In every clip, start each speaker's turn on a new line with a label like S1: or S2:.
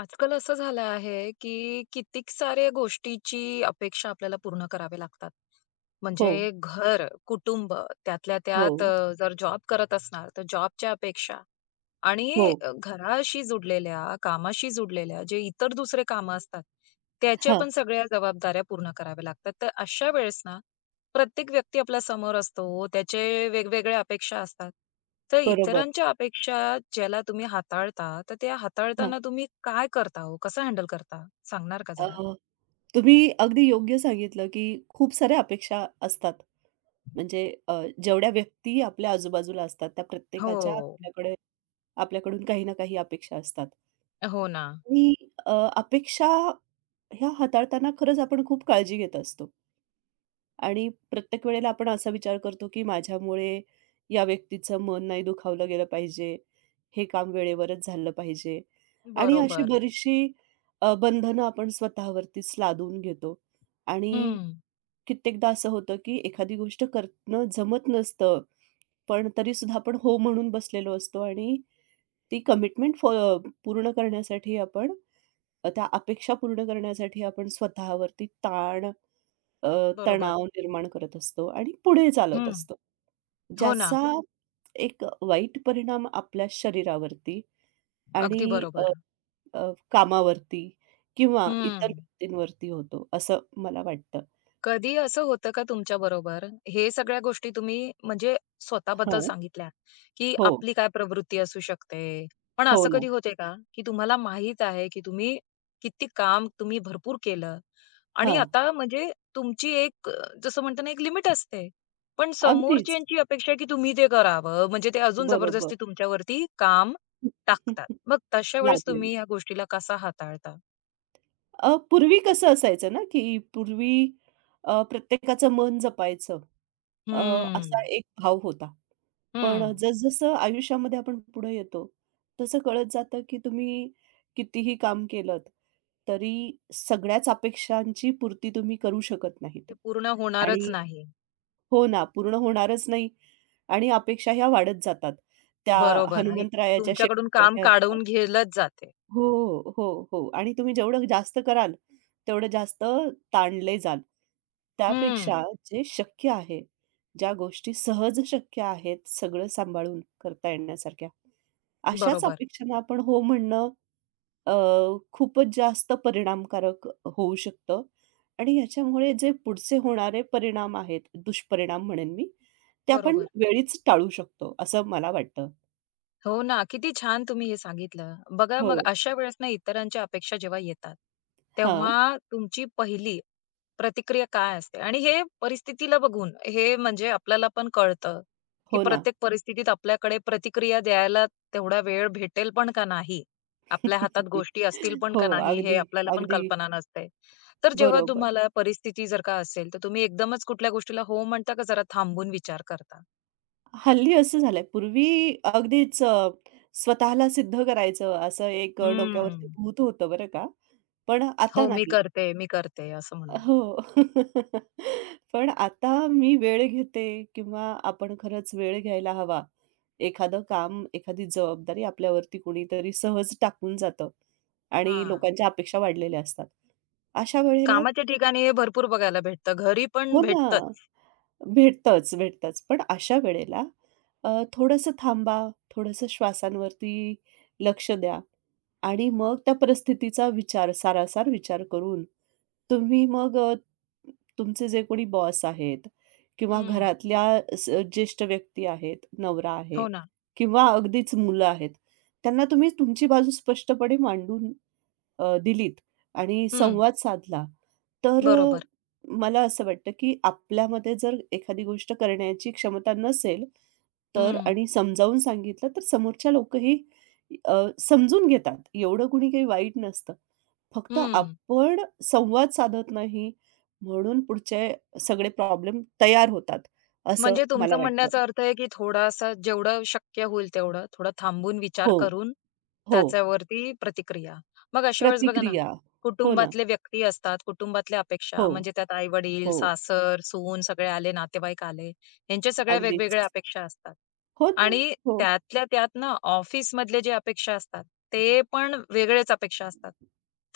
S1: आजकाल असं झालं आहे, की कितीक साऱ्या गोष्टीची अपेक्षा आपल्याला पूर्ण करावे लागतात.
S2: हो,
S1: म्हणजे घर, कुटुंब त्यातल्या
S2: हो,
S1: त्यात जर जॉब करत असणार, तर जॉबच्या अपेक्षा. आणि
S2: हो.
S1: घराशी जुडलेल्या, कामाशी जुडलेल्या जे इतर दुसरे कामं असतात, त्याच्या
S2: हां,
S1: पण सगळ्या जबाबदाऱ्या पूर्ण कराव्या लागतात. तर अशा वेळेस ना, प्रत्येक व्यक्ती आपल्या समोर असतो, त्याचे वेगवेगळ्या अपेक्षा असतात. तर
S2: बरोबर.
S1: इतरांच्या अपेक्षा ज्याला तुम्ही हाताळता, तर त्या
S2: हां.
S1: हाताळताना तुम्ही काय करता हो? कसं हँडल करता? सांगणार का
S2: अ,
S1: जरा?
S2: तुम्ही अगदी योग्य सांगितलं, की खूप साऱ्या अपेक्षा असतात. म्हणजे जेवढ्या व्यक्ती आपल्या आजूबाजूला असतात, त्या प्रत्येकाच्या
S1: हो.
S2: आपल्याकडून काही ना काही अपेक्षा असतात.
S1: हो ना.
S2: आणि अपेक्षा ह्या हाताळताना खरंच आपण खूप काळजी घेत असतो. आणि प्रत्येक वेळेला आपण असा विचार करतो, की माझ्यामुळे या व्यक्तीचं मन नाही दुखावलं गेलं पाहिजे. हे काम वेळेवरच झालं पाहिजे आणि अशी अगदी
S1: बरोबर.
S2: बरीचशी बंधनं आपण स्वतःवरतीच लादून घेतो आणि
S1: हं.
S2: कित्येकदा असं होतं, की एखादी गोष्ट करणं जमत नसतं, पण तरीसुद्धा आपण हो म्हणून बसलेलो असतो आणि ती कमिटमेंट फॉ पूर्ण करण्यासाठी आपण त्या अपेक्षा पूर्ण करण्यासाठी आपण स्वतःवरती ताण, अ,
S1: बरोबर.
S2: तणाव निर्माण करत असतो आणि पुढे चालत
S1: हं.
S2: असतो.
S1: हो ना.
S2: ज्याचा एक वाईट परिणाम आपल्या शरीरावरती आणि
S1: अगदी
S2: अ,
S1: बरोबर.
S2: अ, कामावरती किंवा इतर
S1: हं.
S2: व्यक्तींवरती होतो, असं मला वाटतं.
S1: कधी असं होतं का तुमच्या बरोबर, हे सगळ्या गोष्टी तुम्ही म्हणजे स्वतःबद्दल
S2: हां.
S1: सांगितल्या, की
S2: हो.
S1: आपली काय प्रवृत्ती असू शकते. पण
S2: हो
S1: असं
S2: ना.
S1: कधी होते का, की तुम्हाला माहीत आहे, की तुम्ही किती काम तुम्ही भरपूर केलं आणि
S2: हां.
S1: आता म्हणजे तुमची एक जसं म्हणतो ना, एक लिमिट असते. पण
S2: अगदीच.
S1: समोरच्यांची अपेक्षा आहे, की तुम्ही ते करावं, म्हणजे ते अजून
S2: बरोबर.
S1: जबरदस्ती तुमच्यावरती काम टाकतात. मग तशा वेळेस
S2: लागलेलं.
S1: तुम्ही या गोष्टीला कसा हाताळता?
S2: पूर्वी कसं असायचं ना, की पूर्वी प्रत्येकाचं मन जपायचं, अ,
S1: हं,
S2: असा एक भाव होता. पण
S1: हं.
S2: जसजसं आयुष्यामध्ये आपण पुढे येतो, तसं कळत जातं, की तुम्ही कितीही काम केलंत, तरी सगळ्याच अपेक्षांची पूर्ती तुम्ही करू शकत नाहीत.
S1: ते पूर्ण
S2: आणि
S1: होणारच नाही.
S2: हो ना, पूर्ण होणारच नाही आणि अपेक्षा ह्या वाढत जातात. त्या
S1: बरोबर आणि
S2: हनुमंतरायाच्या
S1: तुमच्याकडून काम
S2: शेपटीसारख्या असतात.
S1: काढवून घेतलंच जाते.
S2: हो, हो, हो. आणि तुम्ही जेवढं जास्त कराल, तेवढं जास्त ताणले जाल.
S1: हं.
S2: त्यापेक्षा जे शक्य आहे, ज्या गोष्टी सहज शक्य आहेत, सगळं सांभाळून करता येण्यासारख्या, अशाच
S1: बरोबर,
S2: अपेक्षांना आपण हो म्हणणं अ, खूपच जास्त परिणामकारक होऊ शकतं आणि याच्यामुळे जे पुढचे होणारे परिणाम आहेत, दुष्परिणाम म्हणेन मी, ते आपण
S1: बरोबर.
S2: वेळीच टाळू शकतो, असं मला वाटतं.
S1: हो ना, किती छान तुम्ही हे सांगितलं. बघा
S2: हो.
S1: मग अशा वेळेस ना इतरांच्या अपेक्षा जेव्हा येतात,
S2: हां.
S1: तेव्हा तुमची पहिली प्रतिक्रिया काय असते? आणि हे परिस्थितीला बघून हे म्हणजे आपल्याला पण कळतं, की
S2: हो ना.
S1: प्रत्येक परिस्थितीत आपल्याकडे प्रतिक्रिया द्यायला तेवढा वेळ भेटेल पण का नाही? आपल्या हातात गोष्टी असतील पण
S2: हो,
S1: का नाही? हे
S2: अगदी,
S1: आपल्याला पण
S2: अगदी
S1: कल्पना नसते. तर जेव्हा
S2: बरोबर.
S1: तुम्हाला परिस्थिती जर का असेल, तर तुम्ही एकदमच कुठल्या गोष्टीला हो म्हणता का जरा थांबून विचार करता?
S2: हल्ली असं झालंय. पूर्वी अगदीच स्वतःला सिद्ध करायचं, असं एक डोक्यावरती
S1: हम्म.
S2: भूत होतं बरं का. पण आता
S1: हो, मी
S2: नाही.
S1: करते, मी करते असं म्हणून.
S2: हो. पण आता मी वेळ घेते किंवा आपण खरंच वेळ घ्यायला हवा. एखादं काम, एखादी जबाबदारी आपल्यावरती कुणीतरी सहज टाकून जातं आणि
S1: हां.
S2: लोकांच्या अपेक्षा वाढलेल्या असतात. अशा वेळेला
S1: कामाच्या ठिकाणी हे भरपूर बघायला भेटतं. घरी पण
S2: हो ना.
S1: भेटतंच.
S2: भेटतंच, भेटतंच. पण अशा वेळेला थोडंसं थांबा, थोडंसं श्वासांवरती लक्ष द्या आणि मग त्या परिस्थितीचा विचार, सारासार विचार करून तुम्ही मग तुमचे जे कोणी बॉस आहेत किंवा
S1: हं.
S2: घरातल्या ज्येष्ठ व्यक्ती आहेत, नवरा आहे
S1: हो ना.
S2: किंवा अगदीच मुलं आहेत, त्यांना तुम्ही तुमची बाजू स्पष्टपणे मांडून दिलीत आणि
S1: हं.
S2: संवाद साधला, तर
S1: बरोबर.
S2: मला असं वाटतं, की आपल्यामध्ये जर एखादी गोष्ट करण्याची क्षमता नसेल, तर
S1: हं.
S2: आणि समजावून सांगितलं, तर समोरच्या लोकही समजून घेतात. एवढं कुणी काही वाईट नसतं. फक्त
S1: हं.
S2: आपण संवाद साधत नाही, म्हणून पुढचे सगळे प्रॉब्लेम तयार होतात, असं
S1: म्हणजे तुमचं
S2: मला वाटतं.
S1: म्हणण्याचा अर्थ आहे, की थोडासा जेवढं शक्य होईल तेवढं, थोडं थांबून विचार
S2: हो,
S1: करून
S2: हो.
S1: त्याच्यावरती प्रतिक्रिया. मग अशा वेळेस बघा ना,
S2: प्रतिक्रिया. हो ना.
S1: कुटुंबातले व्यक्ती असतात, कुटुंबातल्या
S2: हो,
S1: अपेक्षा म्हणजे त्यात आई-वडील,
S2: हो.
S1: सासर, सून सगळे आले, नातेवाईक आले, यांच्या सगळ्या वेगवेगळ्या
S2: अगदीच.
S1: अपेक्षा असतात.
S2: हो ना.
S1: आणि
S2: हो.
S1: त्यातल्या त्यात ना ऑफिसमधले जे अपेक्षा असतात, ते पण वेगळेच अपेक्षा असतात.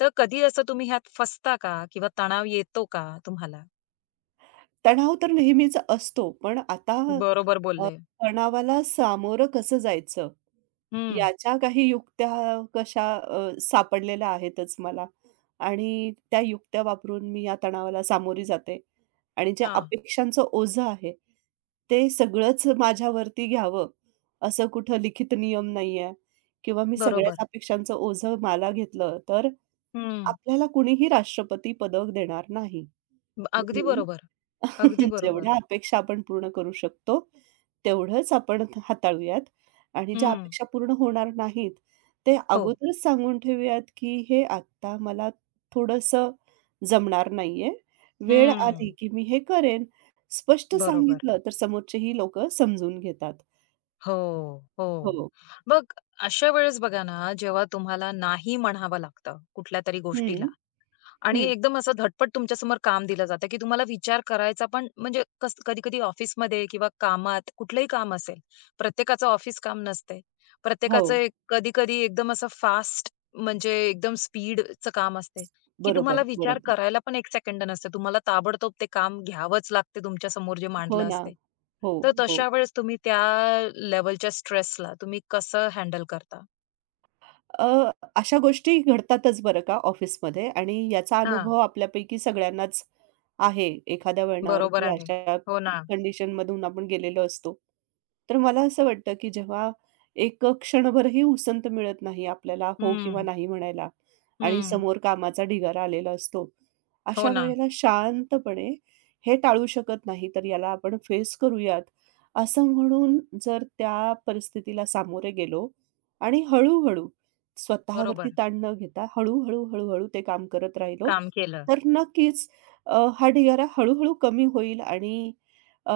S1: तर कधी असं तुम्ही ह्यात फसता का? किंवा तणाव येतो का तुम्हाला?
S2: तणाव तर नेहमीच असतो, पण आता
S1: बरोबर
S2: अ,
S1: बोलले.
S2: तणावाला सामोरं कसं जायचं?
S1: हं.
S2: याच्या काही युक्त्या कशा सापडलेल्या आहेतच मला आणि त्या युक्त्या वापरून मी या तणावाला सामोरी जाते आणि ज्या
S1: हां.
S2: अपेक्षांचं ओझं आहे, ते सगळंच माझ्यावरती घ्यावं, असं कुठं लिखित नियम नाहीये किंवा मी सगळ्याच
S1: बरोबर.
S2: अपेक्षांचं ओझं मला घेतलं, तर
S1: हं.
S2: आपल्याला कुणीही राष्ट्रपती पदक देणार नाही.
S1: ब अगदी
S2: म्हणून
S1: बरोबर. अगदी
S2: जेवढ्या
S1: बरोबर.
S2: अपेक्षा आपण पूर्ण करू शकतो, तेवढंच आपण हाताळूयात आणि ज्या
S1: हं.
S2: अपेक्षा पूर्ण होणार नाहीत, ते
S1: हो.
S2: अगोदरच सांगून ठेवूयात, की हे आत्ता मला थोडंसं जमणार नाहीये. वेळ
S1: हं.
S2: आली, की मी हे करेन. स्पष्ट
S1: बरोबर.
S2: सांगितलं, तर समोरचेही लोकं समजून घेतात.
S1: हो, हो.
S2: हो.
S1: मग अशा वेळेस बघा ना, जेव्हा तुम्हाला नाही म्हणावं लागतं कुठल्या तरी गोष्टीला,
S2: हं,
S1: आणि
S2: हं.
S1: एकदम असं धडपड तुमच्यासमोर काम दिलं जातं, की तुम्हाला विचार करायचा पण म्हणजे कसं कधी-कधी ऑफिसमध्ये किंवा कामात कुठलंही काम असेल, प्रत्येकाचं ऑफिस काम नसते.
S2: हो.
S1: प्रत्येकाचं एक कधी-कधी एकदम असं फास्ट म्हणजे एकदम स्पीडचं काम असते, की तुम्हाला
S2: बरोबर,
S1: विचार
S2: बरोबर.
S1: करायला पण 1 सेकंद नसते. तुम्हाला ताबडतोब ते काम घ्यावंच लागते तुमच्यासमोर जे
S2: हो
S1: मांडलं
S2: ना.
S1: असते.
S2: हो,
S1: तर
S2: हो.
S1: तशा वेळेस तुम्ही त्या लेव्हलच्या स्ट्रेसला तुम्ही कसं हँडल करता?
S2: अ, अशा गोष्टी घडतातच बरं का ऑफिसमध्ये आणि याचा
S1: हां,
S2: अनुभव आपल्यापैकी सगळ्यांनाच आहे. एखाद्या
S1: बरोबर
S2: वळणावरती
S1: आहे.
S2: अशा
S1: हो ना.
S2: कंडिशनमधून आपण गेलेलो असतो. तर मला असं वाटतं, की जेव्हा एक क्षणभरही उसंत मिळत नाही आपल्याला हो किंवा
S1: हं,
S2: नाही म्हणायला आणि
S1: हं.
S2: समोर कामाचा ढिगारा आलेला असतो.
S1: हो
S2: अशा
S1: ना.
S2: वेळेला शांतपणे हे टाळू शकत नाही, तर याला आपण फेस करूयात, असं म्हणून जर त्या परिस्थितीला सामोरे गेलो आणि स्वतःवरती
S1: बरोबर.
S2: ताण न घेता हळू-हळू, हळूहळू ते काम करत राहिलो,
S1: काम केलं.
S2: तर नक्कीच हा ढिगारा हळू कमी होईल आणि अ,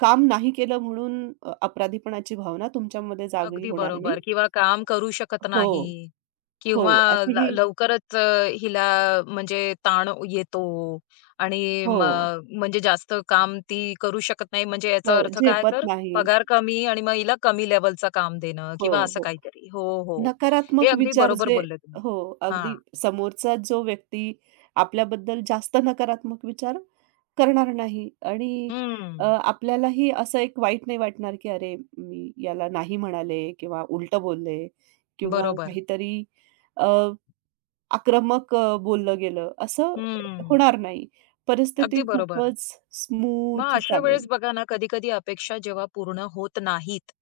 S2: काम नाही केलं म्हणून अपराधीपणाची भावना तुमच्यामध्ये जागी
S1: अगदी
S2: होणार नाही.
S1: बरोबर किंवा काम करू शकत
S2: हो,
S1: नाही
S2: हो.
S1: किंवा
S2: अशी
S1: ल
S2: ही
S1: लवकरच हिला म्हणजे ताण येतो आणि
S2: हो,
S1: मग म्हणजे जास्त काम ती करू शकत नाही, म्हणजे
S2: अ,
S1: याचा अर्थ काय
S2: झेपत
S1: तर
S2: नाही.
S1: पगार कमी आणि मग हिला कमी लेव्हलचं काम देणं
S2: हो,
S1: किंवा असं
S2: हो.
S1: काहीतरी. हो, हो. हे
S2: नकारात्मक
S1: अगदी
S2: विचार
S1: बरोबर
S2: जे
S1: बोलले तुम्ही.
S2: हो,
S1: हां.
S2: अगदी समोरचा जो व्यक्ती आपल्याबद्दल जास्त नकारात्मक विचार करणार नाही आणि
S1: हं.
S2: आपल्यालाही असं एक वाईट नाही वाटणार, की "अरे, मी याला नाही म्हणाले किंवा उलटं बोलले किंवा
S1: बरोबर.
S2: काहीतरी अ, आक्रमक बोललं गेलं." असं
S1: हं.
S2: होणार नाही. परिस्थिती
S1: अगदी बरोबर.
S2: खूपच
S1: मग
S2: स्मूथ
S1: अशा
S2: चालेल.
S1: वेळेस बघा ना, कधी-कधी अपेक्षा जेव्हा पूर्ण होत नाहीत,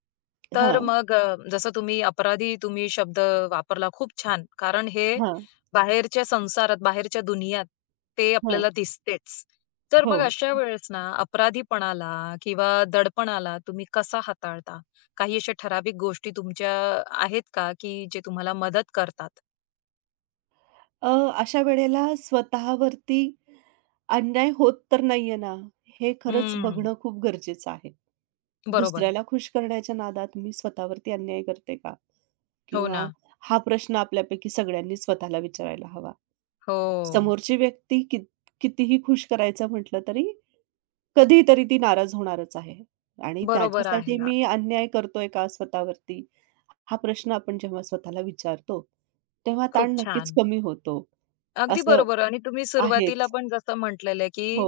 S1: तर
S2: हां,
S1: मग जसं तुम्ही अपराधी तुम्ही शब्द वापरला खूप छान. कारण हे
S2: हां,
S1: बाहेरच्या संसारात, बाहेरच्या दुनियात ते
S2: हां.
S1: आपल्याला दिसतेच. तर
S2: हो.
S1: मग अशा वेळेस ना, अपराधीपणाला किंवा दडपणाला तुम्ही कसा हाताळता? काही अशा ठराविक गोष्टी तुमच्या आहेत का, की जे तुम्हाला मदत करतात?
S2: अ, अशा वेळेला स्वतःवरती अन्याय होत तर नाहीये ना, हे खरंच
S1: हं,
S2: बघणं खूप गरजेचं आहे.
S1: बरोबर.
S2: दुसऱ्याला खुश करण्याच्या नादात मी स्वतःवरती अन्याय करते का?
S1: हो
S2: किंवा
S1: ना.
S2: हा प्रश्न आपल्यापैकी सगळ्यांनी स्वतःला विचारायला हवा.
S1: हो,
S2: समोरची व्यक्ती कितीही खुश करायचं म्हटलं तरी, कधीतरी ती नाराज होणारच आहे आणि
S1: बरोबर
S2: त्याच्यासाठी
S1: आहे.
S2: मी अन्याय करतोय का स्वतःवरती? हा प्रश्न आपण जेव्हा स्वतःला विचारतो, तेव्हा
S1: खूप
S2: ताण नक्कीच
S1: छान.
S2: कमी होतो.
S1: अगदी
S2: असं
S1: बरोबर आणि तुम्ही सुरुवातीला
S2: आहेच.
S1: पण जसं म्हटलेलं आहे,
S2: हो,
S1: की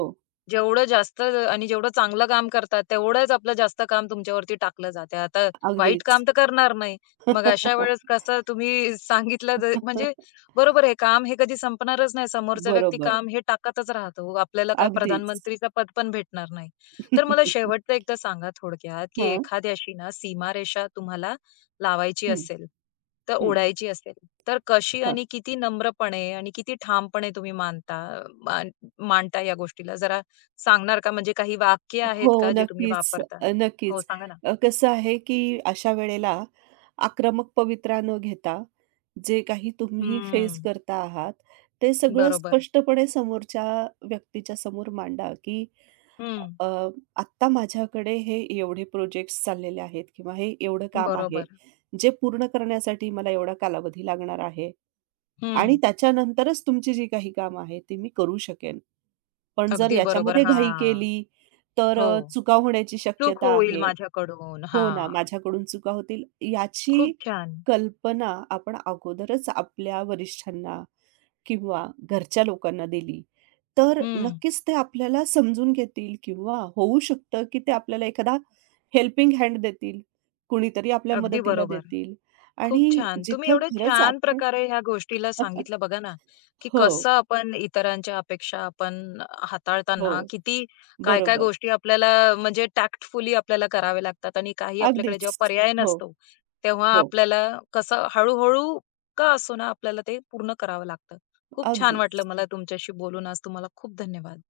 S1: जेवढं जास्त आणि जेवढं चांगलं काम करतात, तेवढंच आपलं जास्त काम तुमच्यावरती टाकलं जातंय. आता वाईट
S2: अगदीच.
S1: काम तर करणार नाही. मग अशा वेळेस कसं तुम्ही सांगितलं ज म्हणजे बरोबर आहे, काम हे कधी संपणारच नाही. समोरचा व्यक्ती
S2: बरोबर.
S1: काम हे टाकतच राहतो. आपल्याला काय
S2: अगदीच.
S1: प्रधानमंत्रीचं पद पण भेटणार नाही. तर मला शेवटचं एकदा सांगा थोडक्यात, की
S2: हां.
S1: एखाद्याशी ना सीमारेषा तुम्हाला लावायची
S2: हं,
S1: असेल, तर
S2: हं.
S1: ओढायची असेल, तर कशी
S2: हां.
S1: आणि किती नम्रपणे आणि किती ठामपणे तुम्ही मानता मान मांडता या गोष्टीला? जरा सांगणार का? म्हणजे काही वाक्य
S2: हो,
S1: आहेत का जे तुम्ही
S2: नक्कीच,
S1: वापरता? हो,
S2: नक्कीच.
S1: सांगा ना.
S2: कसं आहे, की अशा वेळेला आक्रमक पवित्रा न घेता जे काही तुम्ही फेस
S1: हम्म.
S2: करता आहात, ते सगळं
S1: बरोबर.
S2: स्पष्टपणे समोरच्या व्यक्तीच्या समोर मांडा, की
S1: हं.
S2: अ, आत्ता माझ्याकडे हे एवढे प्रोजेक्ट्स चाललेले आहेत किंवा हे एवढं काम आहे,
S1: बरोबर.
S2: जे पूर्ण करण्यासाठी मला एवढा कालावधी लागणार आहे आणि
S1: हं.
S2: त्याच्यानंतरच तुमची जी काही कामं आहेत, ती मी करू शकेन. पण जर
S1: अगदी बरोबर.
S2: याच्यामध्ये घाई
S1: हां.
S2: केली, तर
S1: हो.
S2: चुका होण्याची
S1: चूक
S2: शक्यता
S1: होईल
S2: आहे.
S1: माझ्याकडून.
S2: हो ना,
S1: हां.
S2: माझ्याकडून चुका होतील याची
S1: खूप छान.
S2: कल्पना आपण अगोदरच आपल्या वरिष्ठांना किंवा घरच्या लोकांना दिली, तर
S1: हं.
S2: नक्कीच ते आपल्याला समजून घेतील किंवा होऊ शकतं, की ते आपल्याला एखादा हेल्पिंग हँड देतील. कुणीतरी आपल्या
S1: अगदी
S2: मदतीला
S1: बरोबर.
S2: देतील
S1: खूप
S2: आणि
S1: छान. तुम्ही
S2: जिथं
S1: एवढे
S2: खरंच
S1: छान
S2: आपण
S1: प्रकारे ह्या गोष्टीला सांगितलं बघा ना, की
S2: हो,
S1: कसं आपण इतरांच्या अपेक्षा आपण
S2: हो.
S1: हाताळताना किती काय-काय
S2: बरोबर.
S1: गोष्टी आपल्याला म्हणजे टॅक्टफुली आपल्याला करावे लागतात आणि काही आपल्याकडे
S2: अगदीच.
S1: जेव्हा पर्याय
S2: हो,
S1: नसतो, तेव्हा
S2: हो.
S1: आपल्याला कसं हळू का असो ना, आपल्याला ते पूर्ण करावं लागतं. खूप छान वाटलं
S2: अगदीच.
S1: मला तुमच्याशी बोलून आज. तुम्हाला खूप धन्यवाद.